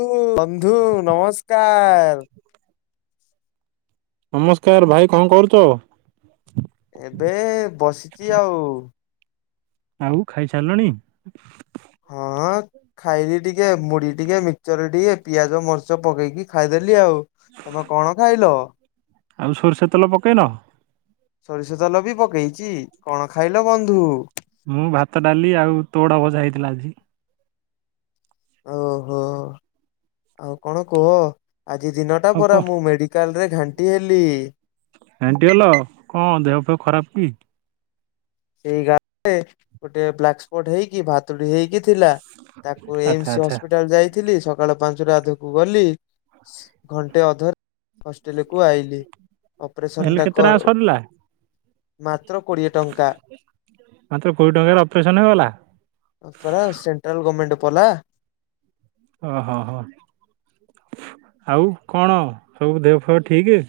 ଉ ବନ୍ଧୁ ନମସ୍କାର। ନମସ୍କାର ଭାଇ କଣ କରୁଛ? ଏବେ ବସିଛି ଆଉ। ଆଉ ଖାଇସାରିଲଣି। ହଁ ଖାଇଲି ଟିକେ ମୁଢି ଟିକେ ମିକ୍ସର ଟିକେ ପିଆଜ ମରିଚ ପକେଇକି ଖାଇଦେଲି ଆଉ। ତମେ କଣ ଖାଇଲ? ଆଉ ସୋରିଷ ତେଲ ପକେଇନ। ସୋରିଷ ତେଲ ବି ପକେଇଚି। କଣ ଖାଇଲ ବନ୍ଧୁ? ମୁଁ ଭାତ ଡାଲି ଆଉ ତୋଡ ଭଜା ହେଇଥିଲା ଆଜି। ଓହୋ ଆଉ କଣ କୁହ। ଆଜି ଦିନଟା ଆଉ ପରା କହ ମୁଁ ମେଡିକାଲ ରେ ଘାଣ୍ଟି ହେଲି। ଘାଣ୍ଟି ହେଲୋ କଣ ଦେହ ଫେହ ଖରାପ କି? ସେଇ ଗାଲରେ ଗୋଟେ ବ୍ଲାକ୍ ସ୍ପଟ ହେଇକି ଭାତୁଡି ହେଇକି ଥିଲା ତାକୁ ଏ ଆଚ୍ଛା ଏମ ସି ଆଚ୍ଛା ହସ୍ପିଟାଲ ଯାଇଥିଲି ସ ସକାଳ ପାଞ୍ଚଟା ଧକୁ ଗଲି ଘଣ୍ଟେ ଅଧରେ ହଷ୍ଟେଲ କୁ ଆଇଲି ଅପରେସନ ହେଲେ କେତେ ଟା ଟଙ୍କା ସରିଲା ମାତ୍ର କୋଡ଼ିଏ ଟଙ୍କା। ମାତ୍ର କୋଡିଏ ଟଙ୍କାରେ ଅପରେସନ ହେଇଗଲା। ରା ସେଣ୍ଟ୍ରାଲ ଗର୍ମେଣ୍ଟ। ପଲା। ଓ ହୋ ହଁ। ଆଉ କଣ ସବୁ ଦେହ ଫେହ ଠିକ।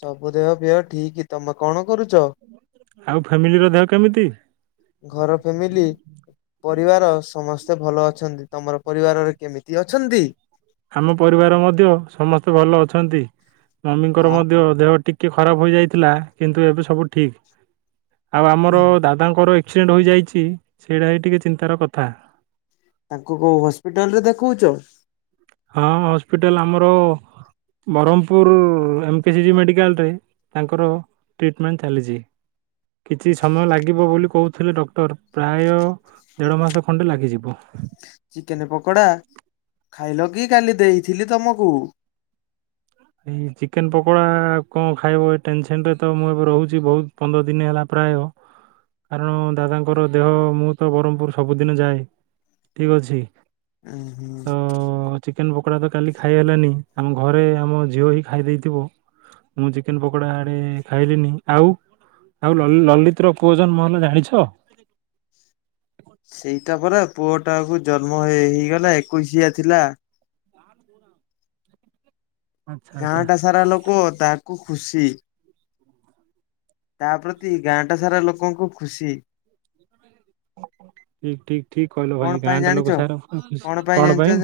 ସବୁ ଦେହ ପେହ ଠିକ ତମେ କଣ କରୁଛ? ଆଉ ଫ୍ୟାମିଲି ର ଦେହ କେମିତି? ଘର ଫ୍ୟାମିଲି ପରିବାର ସମସ୍ତ ସେ ଭଲ ଅଛନ୍ତି, ତମର ପରିବାରରେ କେମିତି ଅଛନ୍ତି? ଆମ ପରିବାର ମଧ୍ୟ ସମସ୍ତେ ଭଲ ଅଛନ୍ତି, ଆ ମମିଙ୍କର ମଧ୍ୟ ଦେହ ଠିକ ଟିକେ ଖରାପ ହୋଇଯାଇଥିଲା, କିନ୍ତୁ ଏବେ ସବୁ ଠିକ ଆଉ ଆମର ଦାଦାଙ୍କର ଆକ୍ସିଡେଣ୍ଟ ହୋଇଯାଇଛି ସେଇଟା ହିଁ ଟିକେ ଚିନ୍ତାର କଥା ତାଙ୍କୁ କୋଉ ହସ୍ପିଟାଲ ରେ ଦେଖଉଛ? ହଁ ହସ୍ପିଟାଲ ଆମର ବ୍ରହ୍ମପୁର ଏମକେସିଜି ମେଡ଼ିକାଲରେ ତାଙ୍କର ଟ୍ରିଟମେଣ୍ଟ ଚାଲିଛି। କିଛି ସମୟ ଲାଗିବ ବୋଲି କହୁଥିଲେ ଡକ୍ଟର ପ୍ରାୟ ଦେଢ ମାସ ଖଣ୍ଡେ ଲାଗିଯିବ ଚିକେନ ପକୋଡା ଖାଇଲ କି କାଲି ଦେଇଥିଲି ତମକୁ ଏଇ ଚିକେନ ପକୋଡା କଣ ଖାଇବ ଏ ଟେନସନ ରେ ତ ମୁଁ ଏବେ ରହୁଛି ବହୁତ ପନ୍ଦର ଦିନ ହେଲା ପରେ ପ୍ରାୟ କାରଣ ଦାଦାଙ୍କର ଦେହ ମୁଁ ତ ବ୍ରହ୍ମପୁର ସବୁଦିନ ଯାଏ ଠିକ ଅଛି। ହୁଁ ତ ହୁଁ। ଚିକେନ ପକୋଡା ତ କାଲି ଖାଇ ହେଲାନି ଆମ ଘରେ ଆମ ଝିଅ ହିଁ ଖାଇ ଦେଇଥିବ ମୁଁ ଚିକେନ ପକୋଡା ଆଡେ ଖାଇଲିନି ଆଉ। ଆଉ ଲଳିତ ର ପୁଅ ଜନ୍ମ ମହଲ ଜାଣିଛ? ପୁଅ ଟା କୁ ଜନ୍ମ ହେ ହେଇଗଲା ଏକୋଇଶିଆ ଥିଲା। ଆଚ୍ଛା ଗାଁ ଆଚ୍ଛା। ଟା ସାରା ଲୋକ ତାକୁ ଖୁସି ତା ପ୍ରତି ଗାଁଟା ସାରା ଲୋକଙ୍କୁ ଖୁସି ଠିକ ଠିକ ଠିକ କହିଲ କଣ ଭାଇ ପାଇଁ ଗାଁଟା ଜାଣିଛ ଲୋକ ସାର ଖୁସି କଣ ପାଇଁ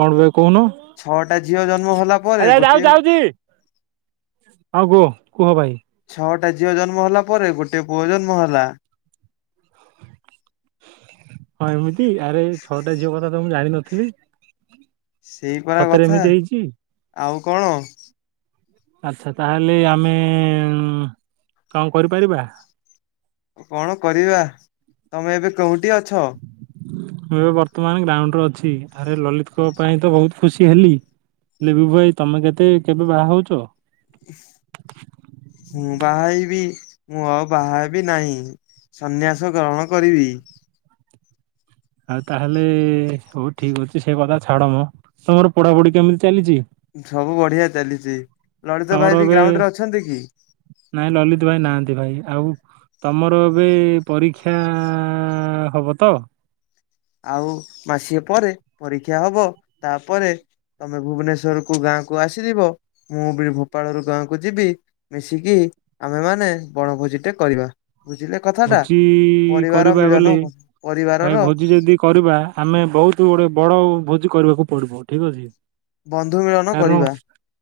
କଣ ଭାଇ କହୁନୁ? ଛଅଟା ଝିଅ ଜନ୍ମ ହେଲା ପରେ ଗୋଟିଏ ହଉ କୋ? ଛଅଟା ଝିଅ ଜନ୍ମ ହେଲା ପରେ ଗୋଟେ ପୁଅ ଜନ୍ମ ହେଲା। ହଁ ଏମିତି ଆରେ ଛଅଟା ଝିଅ କଥା ତ ମୁଁ ଜାଣିନଥିଲି। ସେଇପରା ସତରେ କଥା ଏମିତି ହେଇଛି। ଆଉ କଣ ଆଛା ତାହେଲେ ଆମେ କଣ କରିପାରିବା? କଣ କରିବା ତମେ ଏବେ କୋଉଠି ଅଛ? ମୁଁ ଏବେ ବର୍ତ୍ତମାନ ଗ୍ରାଉଣ୍ଡରେ ଅଛି ଆରେ ଲଲିତଙ୍କ ପାଇଁ ତ ବହୁତ ଖୁସି ହେଲି। ଲିବୁ ଭାଇ ତମେ କେତେ କେବେ ବାହା ହଉଛ? ହୁଁ। ବାହଇବି ମୁଁ ଆଉ ବାହାବି ନାହିଁ ସନ୍ନ୍ୟାସ ଗ୍ରହଣ କରିବି। ଆଉ ତାହେଲେ ହଉ ଠିକ ଅଛି ସେ କଥା ଛାଡମ ତମର ପଢାପଢି କେମିତି ଚାଲିଛି? ସବୁ ବଢିଆ ଚାଲିଛି ଲଳତା ତମର ଭାଇ ବି ଏବେ ଗ୍ରାଉଣ୍ଡ ରେ ଅଛନ୍ତି କି? ସେଥିପାଇ ନାହାନ୍ତି ଭାଇ ଆଉ। ତମର ଏବେ ପରୀକ୍ଷା ହବ ତ? ଆଉ ମାସେ ପରେ ପରୀକ୍ଷା ହବ ତାପରେ ତମେ ଭୁବନେଶ୍ଵର କୁ ଗାଁକୁ ଆସିଯିବ, ମୁଁ ବି ଭୋପାଳ ରୁ ଗାଁକୁ ଯିବି ମିଶିକି ଆମେ ମାନେ ବଣଭୋଜି ଟେ କରିବା ବୁଝିଲେ କଥାଟା ଭୋଜି ପରିବାର କରିବା ବୋଲେ ମିଳନ ଭାଇ ପରିବାରର ଭୋଜି ଯଦି କରିବା ଆମେ ବହୁତ ଗୋଟେ ବଡ ଭୋଜି କରିବାକୁ ପଡିବ ଠିକ ଅଛି। ବନ୍ଧୁ ମିଳନ କାରଣ କରିବା।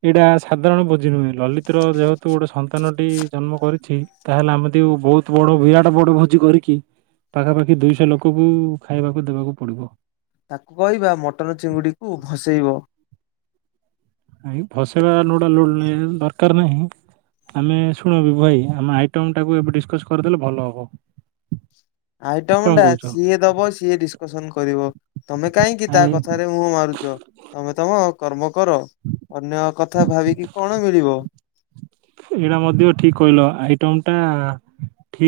ଏଇଟା ସାଧାରଣ ବୋଝି ନୁହେଁ ଲଲିତ ର ଯେହେତୁ ଗୋଟେ ସନ୍ତାନଟି ଜନ୍ମ କରିଛି। ତାହେଲେ ଆମେ ଦେ ବହୁତ ବଡ ବିରାଟ ବଡ ଭୋଜି କରିକି ପାଖାପାଖି ଦୁଇଶହ ଲୋକକୁ ଖାଇବାକୁ ଦବାକୁ ପଡିବ। ତାକୁ କହିବା ମଟନ ଚିଙ୍ଗୁଡିକୁୁ ଭସେଇବ ଆ ଭସେଇବା ଲୋଡ଼ା ଲୋଡ଼ ଦରକାର ନାହିଁ। ଆମେ ଶୁଣବୁ ଭାଇ ଆମ ଆଇଟମ ଟାକୁ ଏବେ ଡିସକସ କରିଦେଲେ ଭଲ ହବ। ଆଇଟମ କଣ ଟା କହୁଛ? ଯିଏ ଦବ ସିଏ ଡିସକସନ କରିବ। ତମେ କାହିଁକି ତା ନାଇଁ, କଥାରେ ହୁଁ ମାରୁ ତମେ ତମ କର୍ମ କର ଅନ୍ୟ କଥା ଭାବିକି କଣ ମିଳିବ। ଏଇଟା ମଧ୍ୟ ଠିକ କହିଲ। ଆଇଟମ ଟା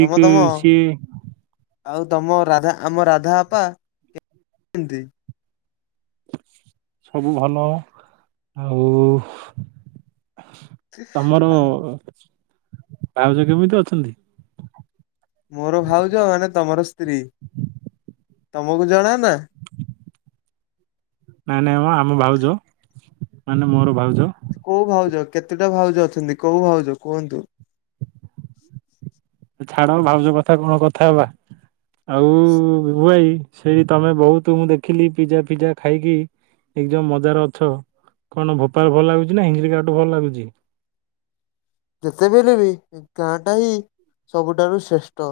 ତମ ତମ ସିଏ ଆଉ ତମ ରାଧା ଆମ ରାଧାଅପା କେମିତି? ସବୁ ଭଲ। ଆଉ ତମର ଅ ଭାଉଜ କେମିତି ଅଛନ୍ତି? ମୋର ଭାଉଜ ମାନେ ତମର ସ୍ତ୍ରୀ, ତମକୁ ଜଣା ନାଁ। ନାଁ ନାଁ ମ ଆମ ଭାଉଜ ମାନେ ମୋର ଭାଉଜ। କୋଉ ଭାଉଜ କେତୋଟା ଭାଉଜ ଅଛନ୍ତି କୋଉ ଭାଉଜ କୁହନ୍ତୁ? ଛାଡ ଭାଉଜ କଥା କଣ କଥା ହବା। ଆଉ ବିଭୁ ଭାଇ ସେଇ ତମେ ବହୁତ ମୁଁ ଦେଖିଲି ପିଜା ଫିଜା ଖାଇକି ଏକଦମ ମଜାରେ ଅଛ। କଣ ଭୋପାଳ ଭଲ ଲାଗୁଛି? ନା [unintelligible] ଭଲ ଲାଗୁଛି? ଯେତେବେଳେ ବି ଗାଁ ଟା ହିଁ ସବୁଠାରୁ ଶ୍ରେଷ୍ଠ।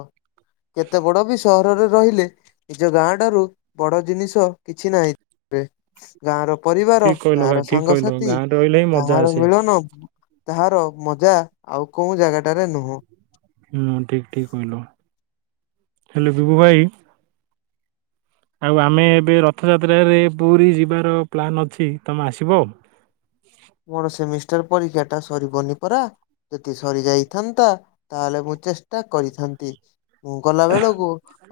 କେତେ ବଡ ବି ସ ହରରେ ରହିଲେ ନିଜ ଗାଁ ଠାରୁ ବଡ ଜିନିଷ କିଛି ନାହିଁ। ଗାଁ ର ପରିବାର ଠିକ କହିଲ ଗାଁ ଭାଇ ର ଠିକ କହିଲ ସାଙ୍ଗସାଥି ଗାଁରେ ରହିଲେ ହିଁ ମଜା ଗାଁର ଆସେ ମିଳନ। ତାହାର ମଜା ଆଉ କୋଉ ଜାଗାଟାରେ ନୁହଁ। ହୁଁ ଠିକ ଠିକ କହିଲ ହେଲେ ବିଭୁ ଭାଇ ଆଉ ଆମେ ଏବେ ରଥଯାତ୍ରାରେ ପୁରୀ ଯିବାର ପ୍ଲାନ୍ ଅଛି। ତମେ ଆସିବ? ପରୀକ୍ଷା ଟା ସରିବନି ପରା ଯଦି ସରି ଯାଇଥାନ୍ତା ତାହେଲେ ମୁଁ ଚେଷ୍ କରିଥାନ୍ତି। ମୁଁ ଗଲା ବେଳକୁ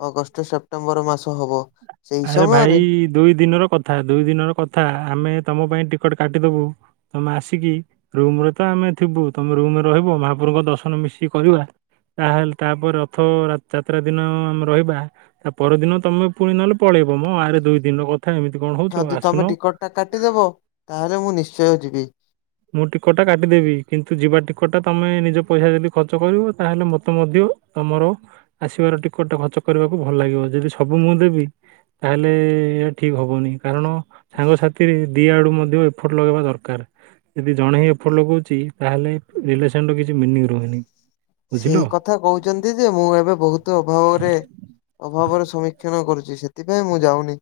ଅଗଷ୍ଟ ସେପ୍ଟେମ୍ବର ମାସ ହବ। ସେଇ ଆରେ ସମୟରେ ଭାଇ ଦୁଇ ଦିନର କଥା ଦୁଇ ଦିନ ର କଥା ଆମେ ତମ ପାଇଁ ଟି ଟିକଟ କାଟିଦବୁ। ତମେ ଆସିକି ରୁମ ରେ ତ ଆମେ ଥିବୁ। ତମେ ରୁମ ରେ ରହିବ, ମହାପ୍ରଭୁଙ୍କ ଦର୍ଶନ ମିଶିକି କରବା। ତାହେଲେ ତାପରେ ରଥ ଯାତ୍ରା ଦିନ ଆମେ ରହିବା। ତା ପରଦିନ ତମେ ପୁଣି ନହଲେ ପଳେଇବ ମ ଆଡେ ଦୁଇ ଦିନ କ ଯଦି ତମେ ଟିକଟ ଟା କାଟିଦବ ତାହେଲେ ମୁଁ ନିଶ୍ଚୟ ଯିବି। ମୁଁ ଟିକଟ ଟା କାଟିଦେବି କିନ୍ତୁ ଯିବା ଟିକଟ ଟା ତମେ ନିଜ ପଇସା ଯଦି ଖର୍ଚ୍ଚ କରିବ ତାହେଲେ ମତେ ମଧ୍ୟ ତମର ଆସିବାର ଟିକଟ ଖର୍ଚ୍ଚ କରିବାକୁ ଭଲ ଲାଗିବ। ଯଦି ସବୁ ମୁଁ ଦେବି ତାହେଲେ ଏହା ଠିକ ହବନି। କାରଣ ସାଙ୍ଗସାଥି ଦି ଆଡୁ ମଧ୍ୟ ଏଫର୍ଟ ଲଗେଇବା ଦରକାର। ଯଦି ଜଣେ ହିଁ ଏଫର୍ଟ ଲଗଉଛି ତାହେଲେ ରିଲେସନ ର କିଛି ମିନିଂ ରୁହେନି। ସେଇ କଥା କହୁଛନ୍ତି ଯେ ମୁଁ ଏବେ ବହୁତ ଅଭାବରେ ଅଭାବର ସମୀକ୍ଷନ କରୁଛି। ସେଥିପାଇଁ ମୁଁ ଯାଉନି।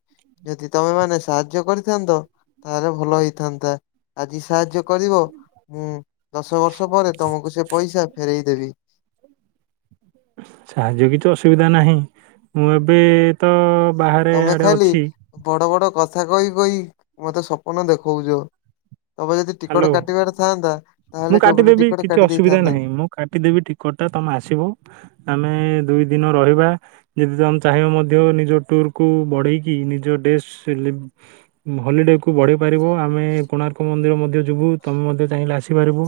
ଯଦି ତମେ ମାନେ ସାହାଯ୍ୟ କରିଥାନ୍ତ ତାହେଲେ ଭଲ ହେଇଥାନ୍ତା। ଆଜି ସାହାଯ୍ୟ କରିବ ମୁଁ ଦଶ ବର୍ଷ ପରେ ତମକୁ ସେ ପଇସା ଫେରେଇ ଦେବି। ସାହାଯ୍ୟ କିଛି ଅସୁବିଧା ନାହିଁ। ମୁଁ ଏବେ ତ ବାହାରେ ତମେ ଆଡ଼େ ଖାଲି ଅଛି ବଡ ବଡ କଥା କହି କହି ମତେ ସପ୍ନ ଦେଖଉଛ। ତମେ ଯଦି ଟିକଟ ହ୍ୟାଲୋ। କାଟିବାର ଥାଆନ୍ତା ମୁଁ ତାହେଲେ କେବେଠୁ କାଟିଦେବି ଟିକଟ କିଛି କାଟି ଅସୁବିଧା ଦେଇଥାନ୍ତ। ନାହିଁ ମୁଁ କାଟିଦେବି ଟିକଟ ତମେ ଆସିବ, ଆମେ ଦୁଇ ଦିନ ରହିବା। ଯଦି ତ ଆମେ ଚାହିଁବ ମଧ୍ୟ ନିଜ ଟୁର୍ କୁ ବଢେଇକି ନିଜ ଡେସ୍ ହଲିଡେ କୁ ବଢେଇ ପାରିବ। ଆମେ କୋଣାର୍କ ମନ୍ଦିର ମ ମଧ୍ୟ ଯିବୁ, ତମେ ମଧ୍ୟ ଚାହିଁଲେ ଆସିପାରିବ।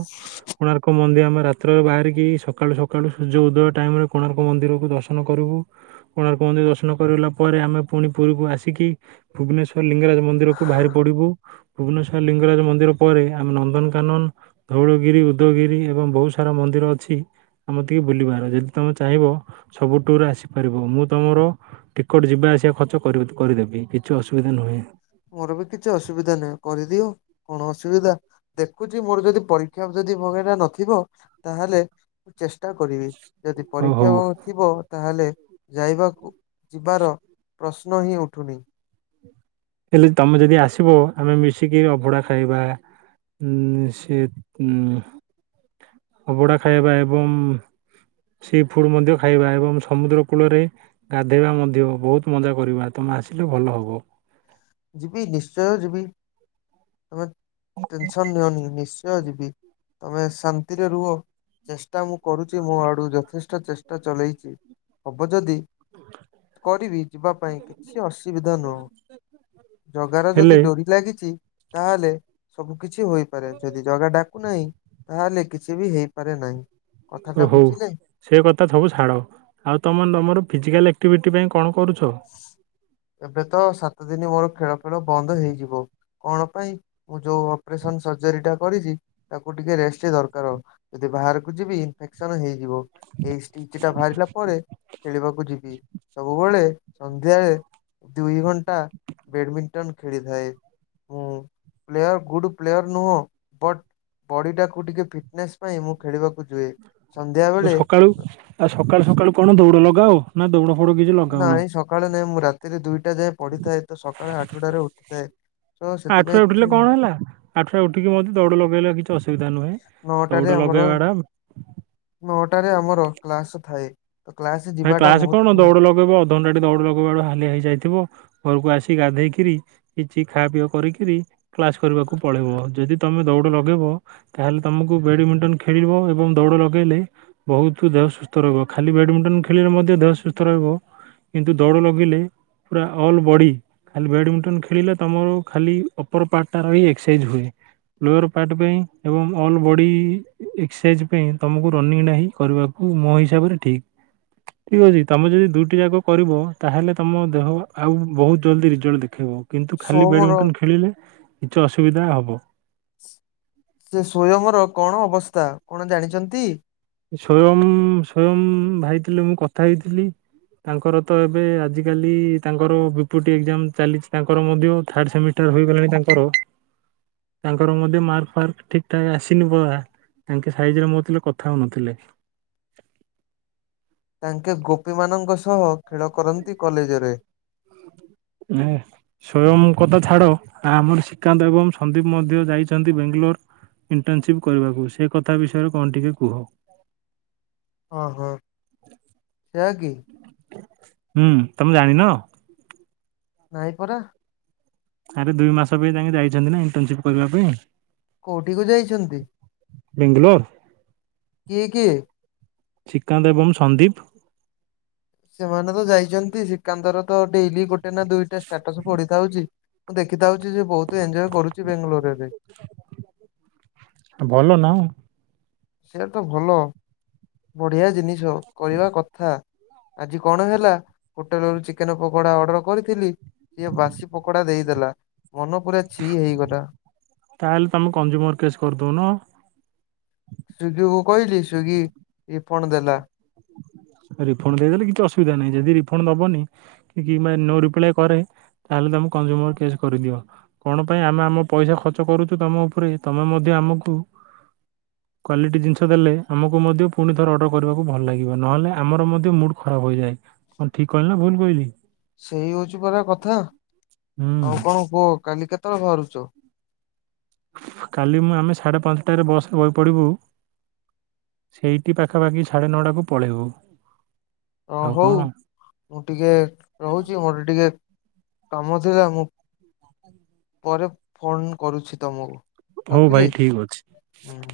କୋଣାର୍କ ମନ୍ଦିର ଆମେ ରାତ୍ରରେ ବାହାରିକି ସକାଳୁ ସକାଳୁ ସୂର୍ଯ୍ୟ ଉଦୟ ଟାଇମ ରେ କୋଣାର୍କ ମନ୍ଦିରକୁ ଦର୍ଶନ କରୁ। ବୁ କୋଣାର୍କ ମନ୍ଦିର ଦର୍ଶନ କରିଲା ପରେ ଆମେ ପୁଣି ପୁରୀକୁ ଆସିକି ଭୁବନେଶ୍ୱର ଲିଙ୍ଗରାଜ ମନ୍ଦିର କୁ ବାହାରି ପଡିବୁ। ଭୁବନେଶ୍ୱର ଲିଙ୍ଗରାଜ ମନ୍ଦିର ପରେ ଆମେ ନନ୍ଦନକାନନ, ଧଉଳଗିରି, ଉଦୟଗିର ଏବଂ ବହୁତ ସାରା ମନ୍ଦିର ଅଛି। ଆମ ତି ବୁଲିବାର ଯଦି ତୋମେ ଚାହିଁବ ସବୁ ଟୁର୍ ଆସିପାରିବ। ମୁଁ ତୋମର ଟିକେଟ୍ ଯିବା ଆସିବା ଖର୍ଚ୍ଚ କରୁଥ କରିଦେବି କିଛି ଅସୁବିଧା ନୁହେଁ । ମୋର ବି କିଛି ଅସୁବିଧା ନାହିଁ କରିଦିଅ କଣ ଅସୁବିଧା, ଦେଖୁଚି ମୋର ଯଦି ପରୀକ୍ଷା ଯଦି ବଗେଇା ନଥିବ ତାହେଲେ ଚେଷ୍ଟା କରିବି। ଯଦି ଓ ହଉ ପରୀକ୍ଷା ଥିବ ତାହେଲେ ଯାଇବାକୁ ଯିବାର ପ୍ରଶ୍ନ ହିଁ ଉଠୁନି । ହେଲେ ତୋମେ ଯଦି ଆସିବ ଆମେ ମିଶିକି ଅଭଡା ଖାଇବା। ଉଁ, ସେ ଉଁ, ଅବଡା ଖାଇବା ଏବଂ ସି ଫୁଡ୍ ମଧ୍ୟ ଖାଇବା। ଏବଂ ସମୁଦ୍ର କୂଳରେ ଗାଧେଇବା ମଧ୍ୟ ବହୁତ ମଜା କରିବା। ତୋମ ଆସିଲେ ଭଲ ହବ। ତୋମେ ଟେନସନ୍ ନିଅନି ନିଶ୍ଚୟ ଯିବି। ତୋମେ ଶାନ୍ତିରେ ରୁହ। ଚେଷ୍ଟା ମୁଁ କରୁଚି ମୋ ଆଡୁ। ଯଥେଷ୍ଟ ଚେଷ୍ଟା ଚଲେଇଚି। ହବ ଯଦି କରିବି ଯିବା ପାଇଁ କିଛି ଅସୁବିଧା ନୁହଁ। ଜଗା ର ଯଦି ହେଲେ ଡୋରି ଲାଗିଚି ତାହେଲେ ସବୁ କିଛି ହୋଇପାରେ। ଯଦି ଜଗା ଡା କୁ ନାହିଁ। ତାହେଲେ କିଛି ବି ହେଇପାରେ ନାହିଁ। ଓ କଥାଟା ହଉ ବୁଝିଲେ? ସେ କଥା ସବୁ ଛାଡ଼। ଆଉ ତୋମ ତମର ଫିଜିକାଲ ଏକ୍ଟିଭିଟି ପାଇଁ କଣ କରୁଛ? ଏବେ ତ ସାତ ଦିନ ମୋର ଖେଳ ଖେଳ ବନ୍ଦ ହେଇଯିବ। କଣ ପାଇଁ ମୁଁ ଯୋଉ ଅପରେସନ୍ ସର୍ଜରୀ ଟା କରିଚି ତାକୁ ଟିକେ ରେ ବେଶୀ ଦରକାର। ଯଦି ବାହାରକୁ ଯିବି ଇନଫେକ୍ସନ୍ ହେଇଯିବ । ଏଇ ସ୍ଟିଚ୍ ଟା ବାହାରିଲା ପରେ ଖେଳିବାକୁ ଯିବି ସବୁବଳେ। ସନ୍ଧ୍ୟାରେ ଦୁଇ ଘଣ୍ଟା ବେଡମିଣ୍ଟନ ଖେଳିଥାଏ । ମୁଁ ପ୍ଲେୟର୍ ଗୁଡ଼୍ ପ୍ଲେୟର ନୁହଁ। ବଟ୍ ବଡିଟାକୁ ଟିକେ ଫିଟନେସ୍ ପାଇଁ ମୁଁ ଖେଳିବାକୁ ଯୁଏ । ଆଉ ସକାଳୁ ଆଉ ସକାଳୁ ସକାଳୁ କଣ ଦୌଡ ଲଗାଅ? ନା ଦୌଡ ଫୋଡ କିଛି ଲଗାଉନ? ନାଇଁ ସକାଳେ ନାଇଁ ମୁଁ ରାତିରେ ଦୁଇଟା ଯାଏ ପଢିଥାଏ ତ ସକାଳେ ଆଠଟାରେ ଉଠିଥାଏ । ଆଠ ରେ ଉଠିଲେ କଣ ହେଲା ଆଠରେ ଉଠିକି ମଧ୍ଯ ଦୌଡ ଲଗେଇଲେ କିଛି ଅସ ସୁବିଧା ନୁହେଁ ନଅଟାରେ ଦୌଡ ଆମର ଲଗେଇବା ଟା ନଅଟାରେ ଆମର କ୍ଲାସ ଥାଏ। ତ କ୍ଲାସ ଭାଇ ଯିବାଟା କ୍ଲାସ୍ କଣ ମହତ୍ୱପୂର୍ଣ୍ଣ। ଦୌଡ ଲଗେଇବ ଅଧଘଣ୍ଟା ଟି ଦୌଡ଼ ଲଗୁଇବା ବେକୁ ହାଲିଆ ହେଇଯାଇଥିବ। ଘରକୁ ଆସି ଗାଧେଇକିରି କିଛି ଖା ପିଇ କରିକିରି କ୍ଲାସ୍ କରିବାକୁ ପଳେଇବ। ଯଦି ତୋମେ ଦୌ ଡ ଲଗେଇବ ତାହେଲେ ତୋମକୁ ବେଡମିଣ୍ଟନ ଖେଳିବ, ଏବଂ ଦୌଡ଼ ଲଗେଇଲେ ବହୁତ ଦେହ ସୁସ୍ଥ ରହିବ ଖାଲି ବେଡମିଣ୍ଟନ ଖେଳିଲେ ମଧ୍ୟ ଦେହ ସୁସ୍ଥ ରହିବ। କିନ୍ତୁ ଦୌଡ଼ ଲଗେଇଲେ ପୁରା ଅଲ୍ ବଡି ଖାଲି ବେଡମିଣ୍ଟନ ଖେଳିଲେ ତୋମର ଖାଲି ଅପର ପାର୍ଟ ଟାର ହି ଏକ୍ସସାଇଜ୍ ହୁଏ । ଲୋର୍ ପାର୍ଟ ପାଇଁ ଏବଂ ଅଲ୍ ବଡି ଏକ୍ସସାଇଜ ପାଇଁ ତୋମକୁ ରନିଂ ଟା ହିଁ କରିବା ତୁ ମୋ ହିସାବରେ ଠିକ। ଠିକ ଅଛି ତୋମେ ଯଦି ଦୁଇଟି ଯାକ କରିବ ତାହେଲେ ତୋମ ଦେହ ଆଉ ବହୁତ ଜଲଦି ରିଜଲ୍ଟ ଦେଖେଇବ। କିନ୍ତୁ ଖାଲି ସୋମର ବେଡମିଣ୍ଟନ ଖେଳିଲେ କିଛି ଅସୁବିଧା ହବ । ସେ ସ୍ଵୟମର କଣ ଅବସ୍ଥା କଣ ଜାଣିଚନ୍ତି? ସ୍ଵୟମ ସ୍ଵୟମ ଭାଇ ଥିଲେ ମୁଁ କଥା ହେଇଥିଲି। ତାଙ୍କର ତ ଏବେ ଆଜିକାଲି ତାଙ୍କର ବିପୁଟି ଏକ୍ଜାମ ଚାଲିଛି ତାଙ୍କର ମଧ୍ୟ ଥାର୍ଡ ସେମିଷ୍ଟାର। ହୋଇଗଲାଣି ତାଙ୍କର। ତାଙ୍କର ମଧ୍ୟ ମାର୍କ ଫାର୍କ ଠିକ ଠାକ୍ ଆସିନି ବୋଆ ତାଙ୍କେ ସାାଇଜ ରେ ମୋ ଥିଲୁ କ ଥାଉ ନଥିଲେ। ହଁ, ହଁ ଖେଳ କରନ୍ତି କଲେଜ୍ ରେ । ହ [unintelligible] ଏ ସ୍ଵୟମ କଥା ଛାଡ। ଆମର ଶ୍ରୀକାନ୍ତ ଏବଂ ସନ୍ଦୀପ ମଧ୍ୟ ଯାଇଚନ୍ତି ବେଙ୍ଗାଲୋର । ଇଣ୍ଟର୍ନସିପ୍ କରିବାକୁ ସେ କଥା ବିଷୟରେ କଣ ଟିକେ କୁହ? ଓହୋ! ହଁ ସେୟା କି? ହୁଁ, ତୋମେ ଜାଣିନ? ନାଇଁ ପରା। ଆରେ ଦୁଇ ମାସ ପାଇଁ ତାଙ୍କେ ଯାଇଛନ୍ତି ନା ଇଣ୍ଟର୍ନସିପ୍ କରିବା ପାଇଁ । କୋଉଠି କୁ ଯାଇଚନ୍ତି? ବେଙ୍ଗଲୋର। କିଏ କିଏ? ଶ୍ରୀକାନ୍ତ ଏବଂ ସନ୍ଦୀପ। ସେମାନେ ତ ଯାଇଚନ୍ତି ଶିକାନ୍ତର ତ ଡେଲି ଗୋଟେ ନା ଦୁଇଟା ଷ୍ଟାଟସ ପଡିଥାଉଚି। ମୁଁ ଦେଖିତେ ଆଉଚି ଯେ ବୋହୁତ ଏଞ୍ଜୟ କରୁଚି ବେଙ୍ଗଲୋରରେ। ଭଲ ନାହୁଁ। ସେଇଟା ତ ଭଲ ବଢିଆ ଜିନିଷ କରିବା କଥା। ଆଜି କଣ ହେଲା ହୋଟେଲ ରୁ ଚିକେନ ପକୋଡା ଅର୍ଡର କରିଥିଲି। ସିଏ ବାସି ପକୋଡା ଦେଇଦେଲା। ମନ ପୁରା ଛି ହେଇଗଲା। ତାହେଲେ ତମେ କଞ୍ଜୁମର କେସ୍ କରିଦଉନ ସୁଗୀ କୁ କହିଲି ସୁଗୀ ରିଫଣ୍ଡ ଦେଲା। ରିଫଣ୍ଡ ଦେଇଦେଲେ କିଛି ଅସୁବିଧା ନାହିଁ ଯଦି ରିଫଣ୍ଡ ଦବନି କି କିମ୍ବା ନୋ ରିପ୍ଲାଏ କରେ। ତାହେଲେ ତମେ କଂଜୁମର କେସ୍ କରିଦିଅ କଣ ପାଇଁ ଆମେ ଆମ ପଇସା ଖର୍ଚ କରୁଚୁ ତମ ଉପରେ ତମେ ମଧ୍ୟ ଆମକୁ କ୍ୱାଲିଟୀ ଜିନିଷ ଦେଲେ ଆମକୁ ମଧ୍ୟ ପୁଣି ଥର ଅର୍ଡର କରିବାକୁ ଭଲ ଲାଗି ନହେଲେ ଆମର ମଧ୍ୟ ମୁଡ୍ ଖରାପ ହେଇଯାଏ କଣ ଠିକ କହିଲି ନା ଭୁଲ କହିଲି? ସେଇ ହୋଉଚି ପରା କଥା ଆଉ ହୁଁ କଣ କୁହ କାଲି କେତେବେଳେ ବାହାରୁଚ? କାଲି ମୁଁ ଆମେ ସାଢ଼େ ପାଞ୍ଚଟାରେ ବସେ୍ରେ ବହେ ପଡିବୁ। ସେଇଟି ପାଖାପାଖି ସାଢ଼େ ନଅଟାକୁ ପଳେଇବୁ। ଅ ଆଉ ହୋଉ କଣ ମୁଁ ଟିକେ ରହୁଊଛି ମୋର ଟିକେ କାମ ଥିଲା ମୁଁ ପରେ ଫୋନ କରୁଚି ତମକୁ। ହୋଉ ଭାଇ ରଖିଲି ଠିକ ଅଛି। ହୁଁ